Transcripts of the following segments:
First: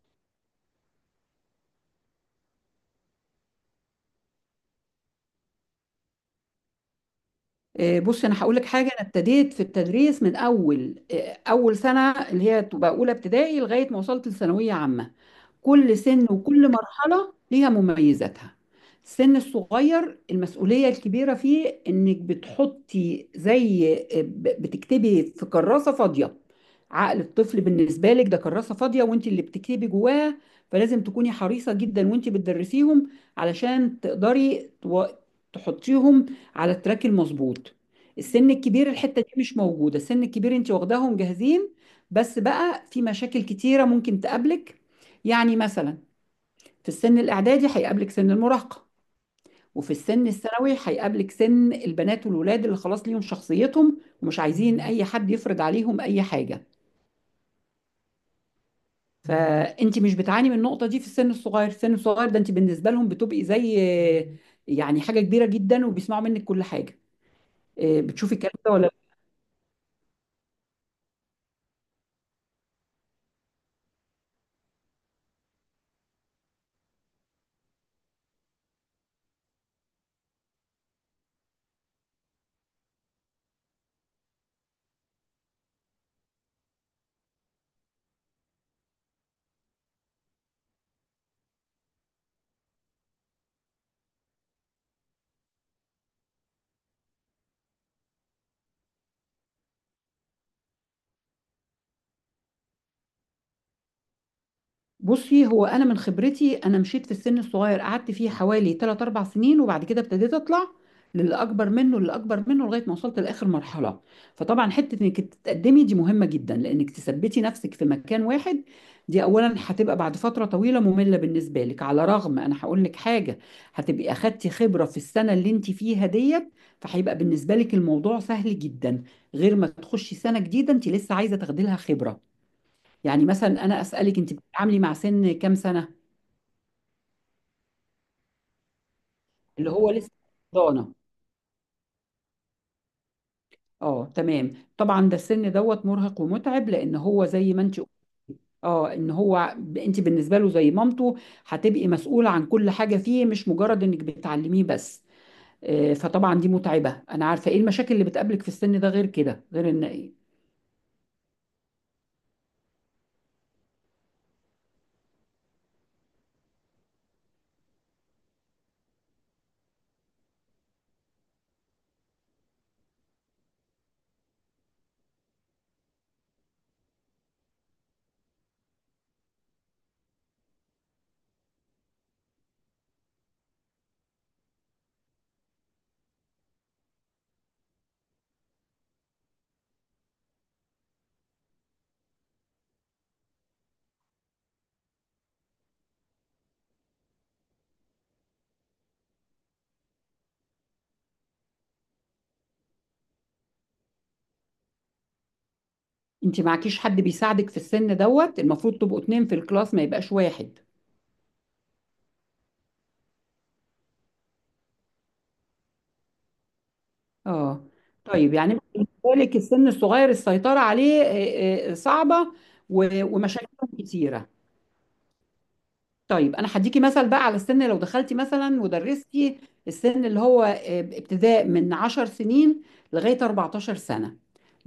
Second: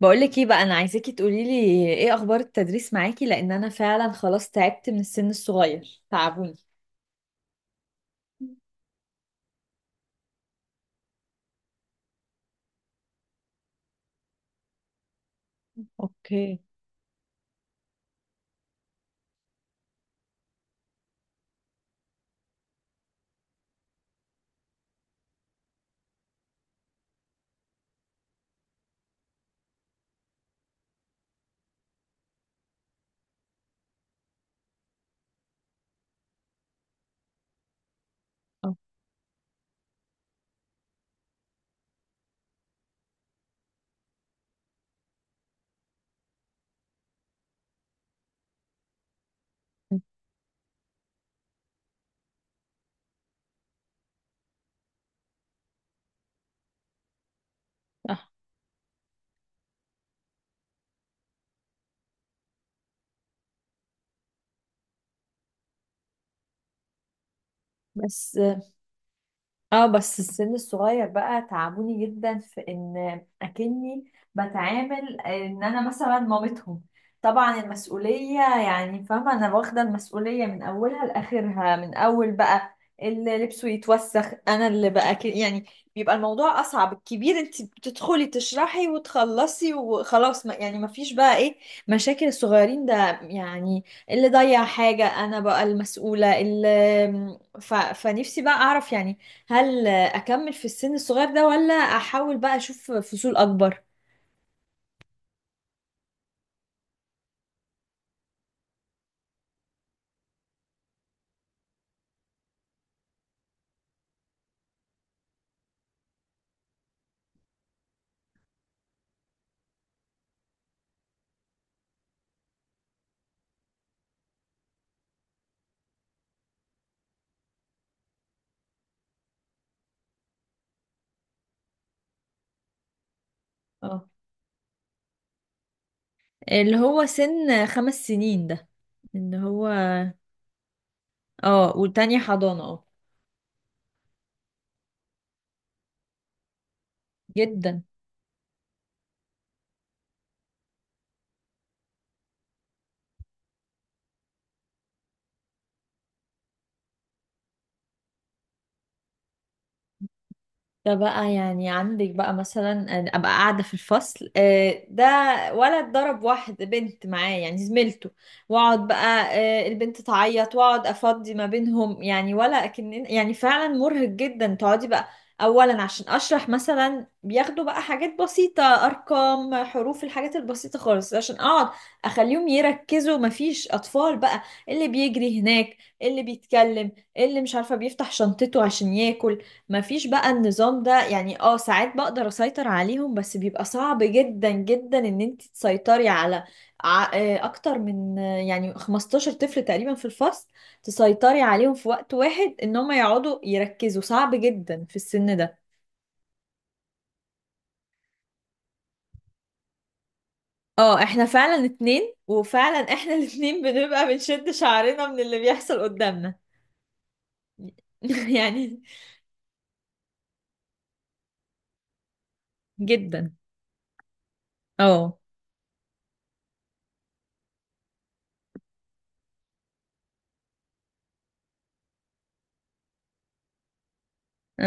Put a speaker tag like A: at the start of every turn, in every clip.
A: بقولك ايه بقى؟ انا عايزاكي تقوليلي ايه اخبار التدريس معاكي، لان انا فعلا خلاص تعبت من السن الصغير، تعبوني.
B: بصي انا هقول لك حاجه. انا ابتديت في التدريس من اول سنه اللي هي تبقى اولى ابتدائي لغايه ما وصلت لثانويه عامه. كل سن
A: اوكي.
B: وكل مرحلة ليها مميزاتها. السن الصغير المسؤولية الكبيرة فيه إنك بتحطي زي بتكتبي في كراسة فاضية. عقل الطفل بالنسبة لك ده كراسة فاضية، وانت اللي بتكتبي جواها، فلازم تكوني حريصة جدا وانت بتدرسيهم علشان تقدري تحطيهم على التراك المظبوط. السن الكبير الحتة دي مش موجودة، السن الكبير انت واخداهم جاهزين، بس بقى في مشاكل كتيرة ممكن تقابلك. يعني مثلا في السن الإعدادي هيقابلك سن المراهقة، وفي
A: أوكي.
B: السن الثانوي هيقابلك سن البنات والولاد اللي خلاص ليهم شخصيتهم، ومش عايزين أي حد يفرض عليهم أي حاجة.
A: صح.
B: فأنت مش بتعاني من النقطة دي في السن الصغير، السن الصغير ده أنت بالنسبة لهم بتبقي زي يعني حاجة كبيرة جدا، وبيسمعوا منك كل حاجة. إيه، بتشوفي
A: بس
B: الكلام ده ولا؟
A: اه بس السن الصغير بقى تعبوني جدا في ان اكني بتعامل ان انا مثلا مامتهم. طبعا المسؤولية، يعني فاهمة، انا واخدة المسؤولية من اولها لاخرها، من اول بقى اللي لبسه يتوسخ انا اللي، بقى كده يعني بيبقى الموضوع اصعب. الكبير انت بتدخلي تشرحي وتخلصي وخلاص، ما يعني ما فيش بقى ايه مشاكل الصغيرين ده. يعني اللي ضيع حاجة انا بقى المسؤولة اللي فنفسي بقى اعرف، يعني هل اكمل في السن الصغير ده، ولا احاول بقى اشوف فصول اكبر؟
B: بُصي، هو أنا من خبرتي أنا مشيت في السن الصغير، قعدت فيه حوالي 3، 4 سنين، وبعد كده ابتديت أطلع للي أكبر منه، لغاية ما وصلت لآخر مرحلة. فطبعًا حتة إنِك تتقدمي دي مهمة جدًا، لإنِك تثبّتي نفسِك في مكان واحد، دي أولًا هتبقى بعد فترة طويلة مملة بالنسبة لِك. على الرغم أنا هاقول لِك حاجة، هتبقي أخدتِ خبرة في السنة اللي أنتِ فيها ديّة، فهيبقى بالنسبة لِك الموضوع سهل جدًا، غير ما تخشي سنة جديدة أنتِ لسه عايزة تاخدي لها خبرة. يعني مثلا انا
A: اه،
B: اسالك انت بتتعاملي مع سن كام سنه؟
A: اللي هو سن خمس سنين ده، اللي هو.
B: اللي هو لسه ضانه.
A: اه، والتانية حضانة، اه.
B: اه تمام طبعا ده السن دوت مرهق ومتعب، لان هو زي ما انت،
A: جدا.
B: اه ان هو انت بالنسبه له زي مامته، هتبقي مسؤوله عن كل حاجه فيه، مش مجرد انك بتعلميه بس. فطبعا دي متعبه، انا عارفه ايه المشاكل اللي بتقابلك في السن ده، غير كده غير ان
A: ده بقى يعني عندك بقى مثلا أنا ابقى قاعده في الفصل، ده ولد ضرب واحد، بنت معاه يعني زميلته، واقعد بقى، البنت تعيط، واقعد افضي ما بينهم، يعني ولا اكن يعني فعلا مرهق جدا تقعدي بقى اولا عشان اشرح. مثلا بياخدوا بقى حاجات بسيطه، ارقام، حروف، الحاجات البسيطه خالص، عشان اقعد اخليهم يركزوا، مفيش اطفال بقى اللي بيجري هناك، اللي بيتكلم، اللي مش عارفه بيفتح شنطته عشان ياكل. ما فيش بقى النظام ده، يعني ساعات بقدر اسيطر عليهم، بس بيبقى صعب جدا جدا ان انت تسيطري على اكتر من يعني 15 طفل تقريبا في الفصل، تسيطري عليهم في وقت واحد ان هم يقعدوا يركزوا، صعب جدا في السن ده.
B: انت معكيش حد بيساعدك في السن دوت، المفروض تبقوا اتنين في الكلاس ما يبقاش واحد.
A: اه، احنا فعلا اتنين، وفعلا احنا الاتنين بنبقى بنشد شعرنا من اللي بيحصل قدامنا.
B: اه. طيب يعني
A: يعني.
B: بالنسبة لك السن الصغير السيطرة عليه صعبة
A: جدا.
B: ومشاكل كتيرة.
A: اه،
B: طيب انا هديكي مثل بقى على السن، لو دخلتي مثلا ودرستي السن اللي هو ابتداء من 10 سنين لغايه 14 سنه،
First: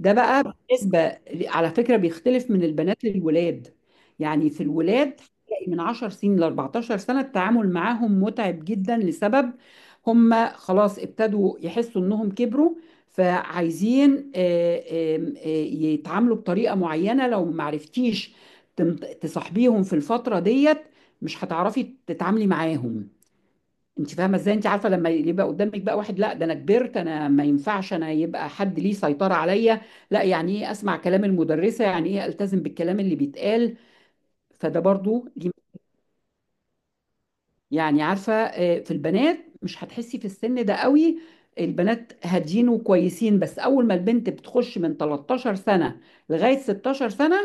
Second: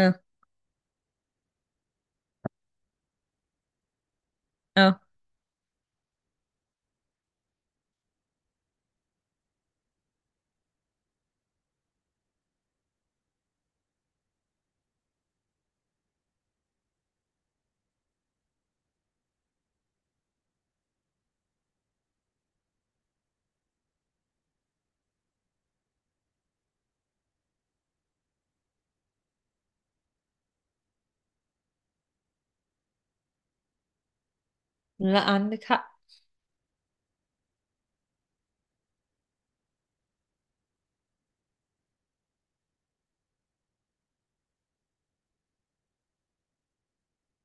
B: ده بقى بالنسبه، على فكره بيختلف من البنات للولاد. يعني في
A: اه.
B: الولاد هتلاقي من 10 سنين ل 14 سنه التعامل معاهم متعب جدا، لسبب هم خلاص ابتدوا يحسوا انهم كبروا، فعايزين يتعاملوا بطريقه معينه. لو معرفتيش تم- تصاحبيهم في الفتره ديت مش هتعرفي تتعاملي معاهم. انت فاهمه ازاي؟ انت عارفه لما يبقى قدامك بقى واحد لا ده انا كبرت، انا ما ينفعش انا يبقى حد ليه سيطره عليا، لا يعني ايه اسمع كلام المدرسه، يعني ايه التزم بالكلام اللي بيتقال. فده
A: لا
B: برضو
A: عندك حق.
B: يعني عارفة. في البنات مش هتحسي في السن ده قوي، البنات هاديين وكويسين، بس أول ما البنت بتخش من 13 سنة لغاية 16 سنة،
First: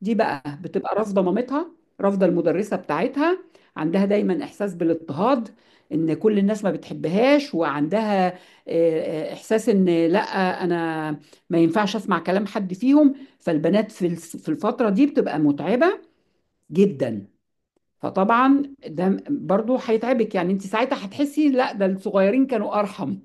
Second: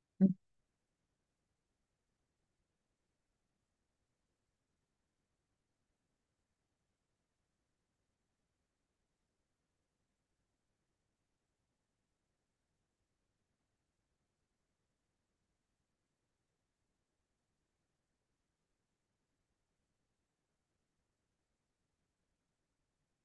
B: دي بقى بتبقى رافضة مامتها، رافضة المدرسة بتاعتها، عندها دايما إحساس بالاضطهاد، إن كل الناس ما بتحبهاش، وعندها إحساس إن لأ أنا ما ينفعش أسمع كلام حد فيهم. فالبنات في في الفترة دي بتبقى متعبة جدا، فطبعا ده برضو هيتعبك، يعني انت ساعتها هتحسي لا ده الصغيرين كانوا ارحم.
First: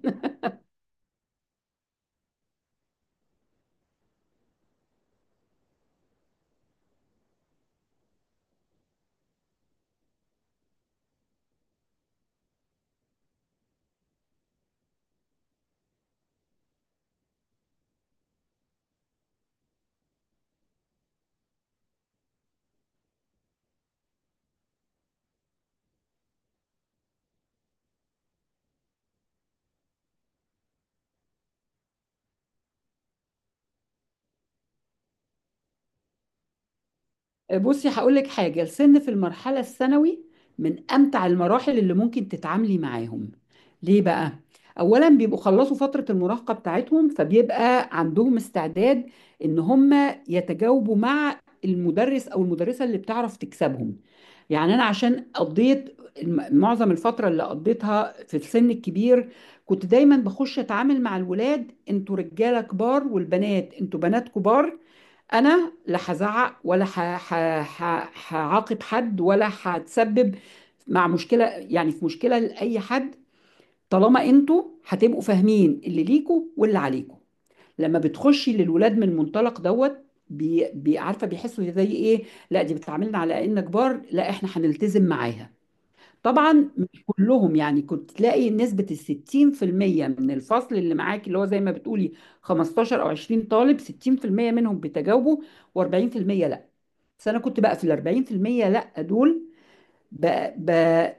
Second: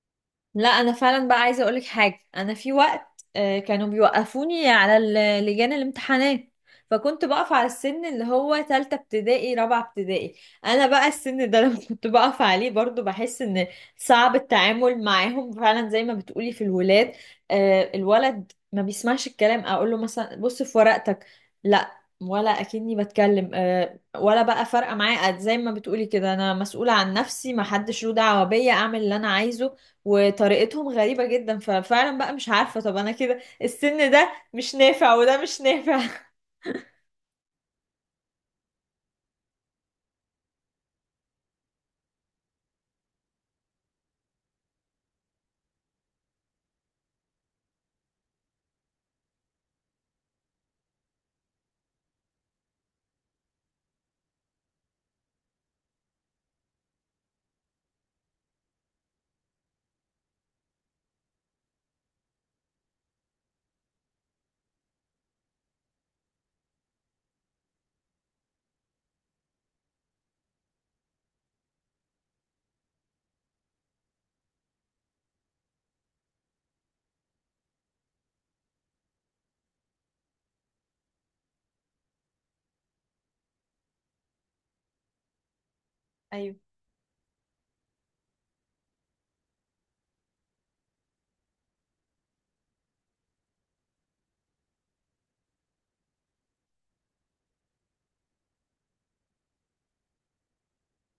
A: لا، انا فعلا بقى عايزه اقولك حاجه. انا في وقت كانوا بيوقفوني على لجان الامتحانات، فكنت بقف على السن اللي هو تالتة ابتدائي، رابعة ابتدائي. انا بقى السن ده لما كنت بقف عليه برضو بحس ان صعب التعامل معاهم، فعلا زي ما بتقولي في الولاد. الولد ما بيسمعش الكلام، اقول له مثلا بص في ورقتك، لا، ولا اكني بتكلم. ولا بقى فارقه معايا، زي ما بتقولي كده انا مسؤوله عن نفسي، ما حدش له دعوه بيا، اعمل اللي انا عايزه. وطريقتهم غريبة جدا، ففعلا بقى مش عارفة، طب انا كده السن ده مش نافع وده مش نافع.
B: بصي هقول لك حاجة، السن في المرحلة الثانوي من أمتع المراحل اللي ممكن تتعاملي معاهم. ليه بقى؟ أولا بيبقوا خلصوا فترة المراهقة بتاعتهم، فبيبقى عندهم استعداد إن هم يتجاوبوا مع المدرس أو المدرسة اللي بتعرف تكسبهم. يعني أنا عشان قضيت معظم الفترة اللي قضيتها في السن الكبير، كنت دايما بخش أتعامل مع الولاد: انتوا رجالة كبار، والبنات انتوا بنات كبار، انا لا هزعق، ولا هعاقب حد، ولا هتسبب مع مشكله، يعني في مشكله لاي حد، طالما انتوا هتبقوا فاهمين اللي ليكوا واللي عليكوا. لما بتخشي للولاد من المنطلق دوت عارفه بيحسوا زي ايه؟ لا دي بتعاملنا على ان كبار، لا احنا هنلتزم معاها.
A: ايوه.
B: طبعا مش كلهم، يعني كنت تلاقي نسبة 60% من الفصل اللي معاك، اللي هو زي ما بتقولي 15 أو 20 طالب، 60% منهم بيتجاوبوا و40% لأ. بس أنا كنت بقى في 40% لأ دول ب... ب...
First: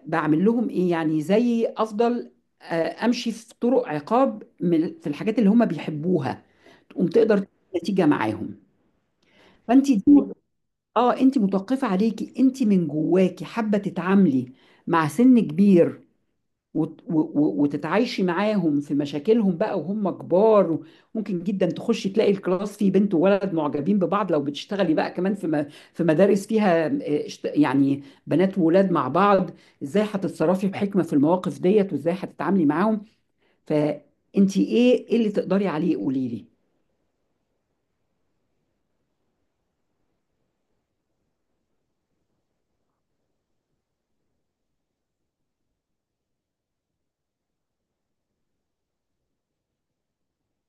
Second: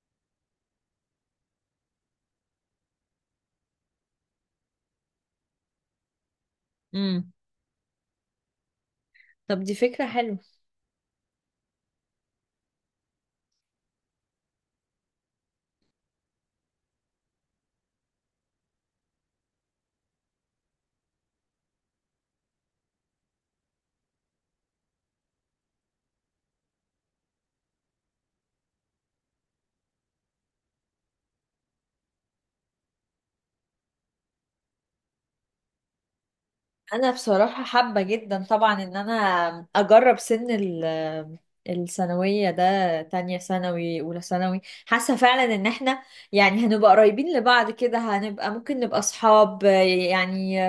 B: بعمل لهم إيه، يعني زي أفضل، أمشي في طرق عقاب من في الحاجات اللي هم بيحبوها، تقوم
A: امم.
B: تقدر تجيب نتيجة معاهم.
A: طب دي
B: فأنت دي
A: فكرة حلوة.
B: اه انت متوقفة عليكي، انت من جواكي حابة تتعاملي مع سن كبير وتتعايشي معاهم في مشاكلهم بقى وهم كبار. ممكن جدا تخشي تلاقي الكلاس فيه بنت وولد معجبين ببعض، لو بتشتغلي بقى كمان في في مدارس فيها يعني بنات وولاد مع بعض، ازاي هتتصرفي بحكمة في المواقف ديت، وازاي هتتعاملي معاهم؟ فانت ايه ايه اللي تقدري عليه قولي لي.
A: انا بصراحة حابة جدا طبعا ان انا اجرب سن الثانوية ده، تانية ثانوي، اولى ثانوي. حاسة فعلا ان احنا يعني هنبقى قريبين لبعض كده، هنبقى ممكن نبقى اصحاب يعني.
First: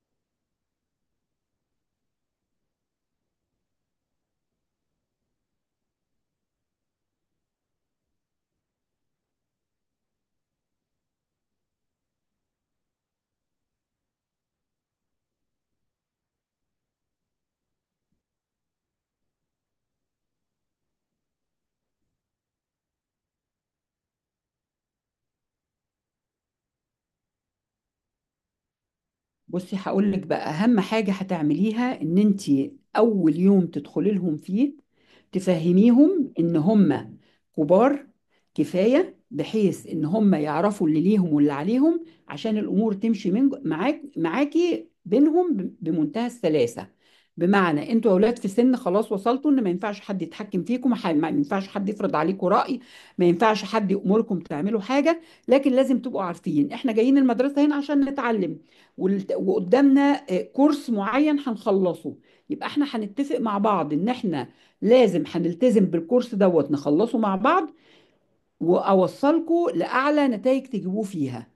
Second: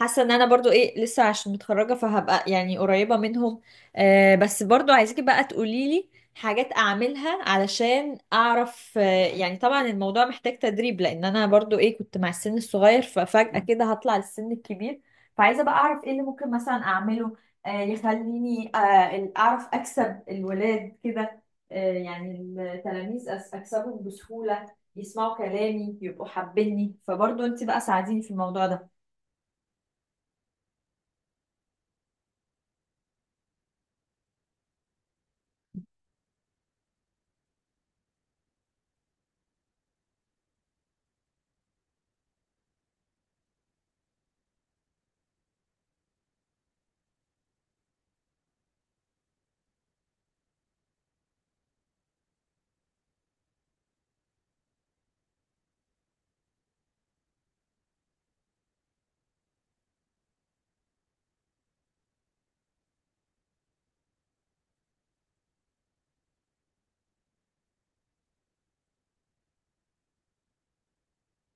A: حاسة ان انا برضو ايه لسه عشان متخرجة، فهبقى يعني قريبة منهم. بس برضو عايزك بقى تقوليلي حاجات اعملها علشان اعرف، يعني طبعا الموضوع محتاج تدريب، لان انا برضو ايه كنت مع السن الصغير، ففجأة كده هطلع للسن الكبير. فعايزه بقى اعرف ايه اللي ممكن مثلا اعمله، يخليني، اعرف اكسب الولاد كده، يعني التلاميذ، اكسبهم بسهوله، يسمعوا كلامي، يبقوا حابيني، فبرضه انت بقى ساعديني في الموضوع ده.
B: بصي هقول لك بقى اهم حاجه هتعمليها، ان انت اول يوم تدخلي لهم فيه تفهميهم ان هم كبار كفايه، بحيث ان هم يعرفوا اللي ليهم واللي عليهم، عشان الامور تمشي من معاك معاكي بينهم بمنتهى السلاسه. بمعنى انتوا اولاد في سن خلاص وصلتوا ان ما ينفعش حد يتحكم فيكم، ما ينفعش حد يفرض عليكم راي، ما ينفعش حد يامركم تعملوا حاجه، لكن لازم تبقوا عارفين احنا جايين المدرسه هنا عشان نتعلم. وقدامنا كورس معين هنخلصه، يبقى احنا هنتفق مع بعض ان احنا لازم هنلتزم بالكورس دوت نخلصه مع بعض، واوصلكوا لاعلى نتائج تجيبوه فيها.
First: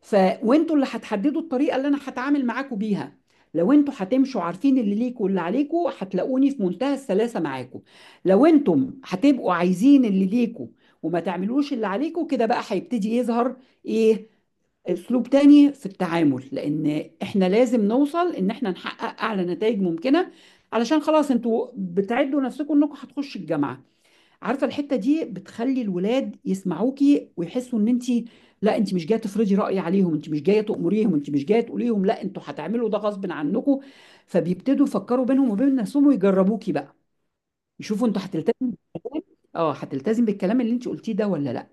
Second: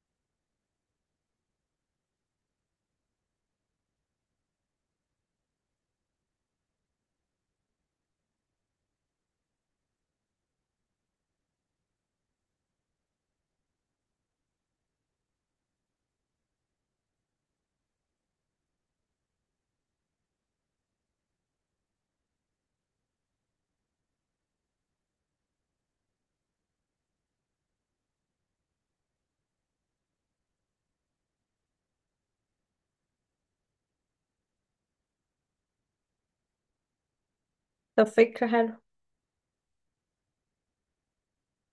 B: ف وانتوا اللي هتحددوا الطريقه اللي انا هتعامل معاكوا بيها، لو انتوا هتمشوا عارفين اللي ليكوا واللي عليكوا هتلاقوني في منتهى السلاسه معاكوا، لو انتم هتبقوا عايزين اللي ليكوا وما تعملوش اللي عليكوا كده بقى هيبتدي يظهر ايه اسلوب تاني في التعامل، لان احنا لازم نوصل ان احنا نحقق اعلى نتائج ممكنه، علشان خلاص انتوا بتعدوا نفسكم انكم هتخشوا الجامعه. عارفه الحته دي بتخلي الولاد يسمعوكي، ويحسوا ان انت لا انت مش جايه تفرضي راي عليهم، انت مش جايه تامريهم، انت مش جايه تقولي لهم لا انتوا هتعملوا ده غصب عنكم، فبيبتدوا يفكروا بينهم وبين نفسهم ويجربوكي بقى،
A: طب
B: يشوفوا انتوا
A: فكرة
B: هتلتزم،
A: حلوة.
B: اه هتلتزم بالكلام اللي انت قلتيه ده ولا لا.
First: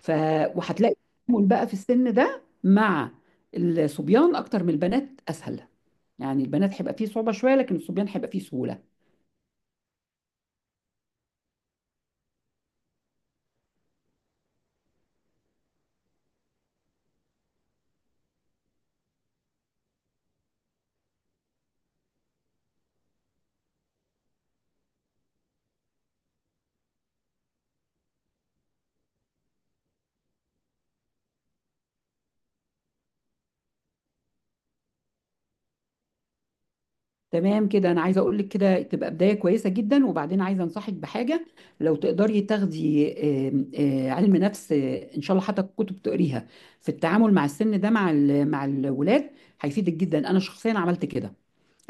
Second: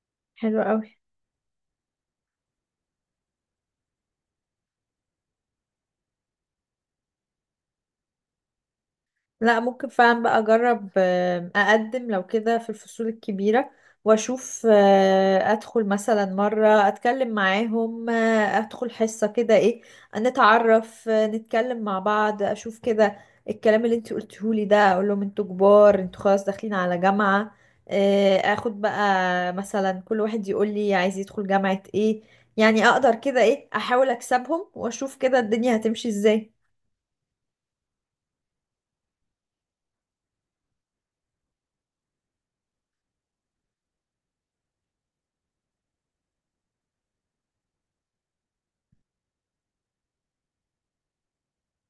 B: ف
A: حلوة
B: وهتلاقي
A: أوي.
B: التعامل بقى في السن ده مع الصبيان اكتر من البنات اسهل، يعني البنات هيبقى فيه صعوبه شويه، لكن الصبيان هيبقى فيه سهوله.
A: لا، ممكن فعلا بقى اجرب، اقدم لو كده في الفصول الكبيرة، واشوف، ادخل مثلا مرة اتكلم معاهم، ادخل حصة كده ايه، نتعرف، نتكلم مع بعض، اشوف كده الكلام اللي انت قلتهولي ده. اقول لهم انتوا كبار، انتوا خلاص داخلين على جامعة، اخد بقى مثلا كل واحد يقول لي عايز يدخل جامعة ايه، يعني اقدر كده ايه احاول اكسبهم، واشوف كده الدنيا هتمشي ازاي.
B: تمام كده، انا عايزه اقول لك كده تبقى بدايه كويسه جدا، وبعدين عايزه انصحك بحاجه، لو تقدري تاخدي آم، آه، علم نفس، ان شاء الله حتى كتب تقريها في التعامل مع السن ده مع مع الولاد، هيفيدك جدا. انا شخصيا عملت كده،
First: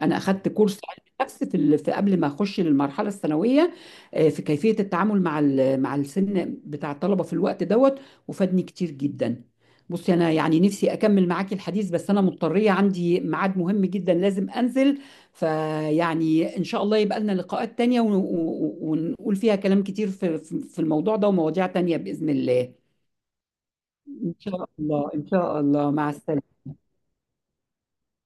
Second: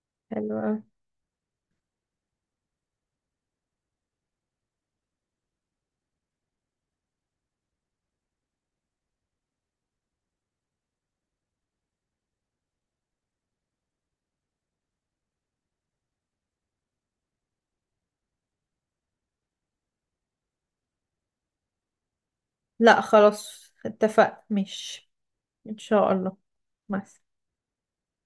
B: انا اخدت
A: حلو.
B: كورس علم نفس في في قبل ما اخش للمرحله الثانويه، في كيفيه التعامل مع مع السن بتاع الطلبه في الوقت دوت، وفادني كتير جدا. بصي انا يعني نفسي اكمل معاكي الحديث، بس انا مضطريه عندي ميعاد مهم جدا لازم انزل. فيعني ان شاء الله يبقى لنا لقاءات تانية ونقول فيها كلام كتير في الموضوع ده ومواضيع تانية باذن الله.
A: لا خلاص
B: ان
A: اتفقنا.
B: شاء
A: مش
B: الله ان شاء
A: ان
B: الله مع
A: شاء الله.
B: السلامه.
A: مع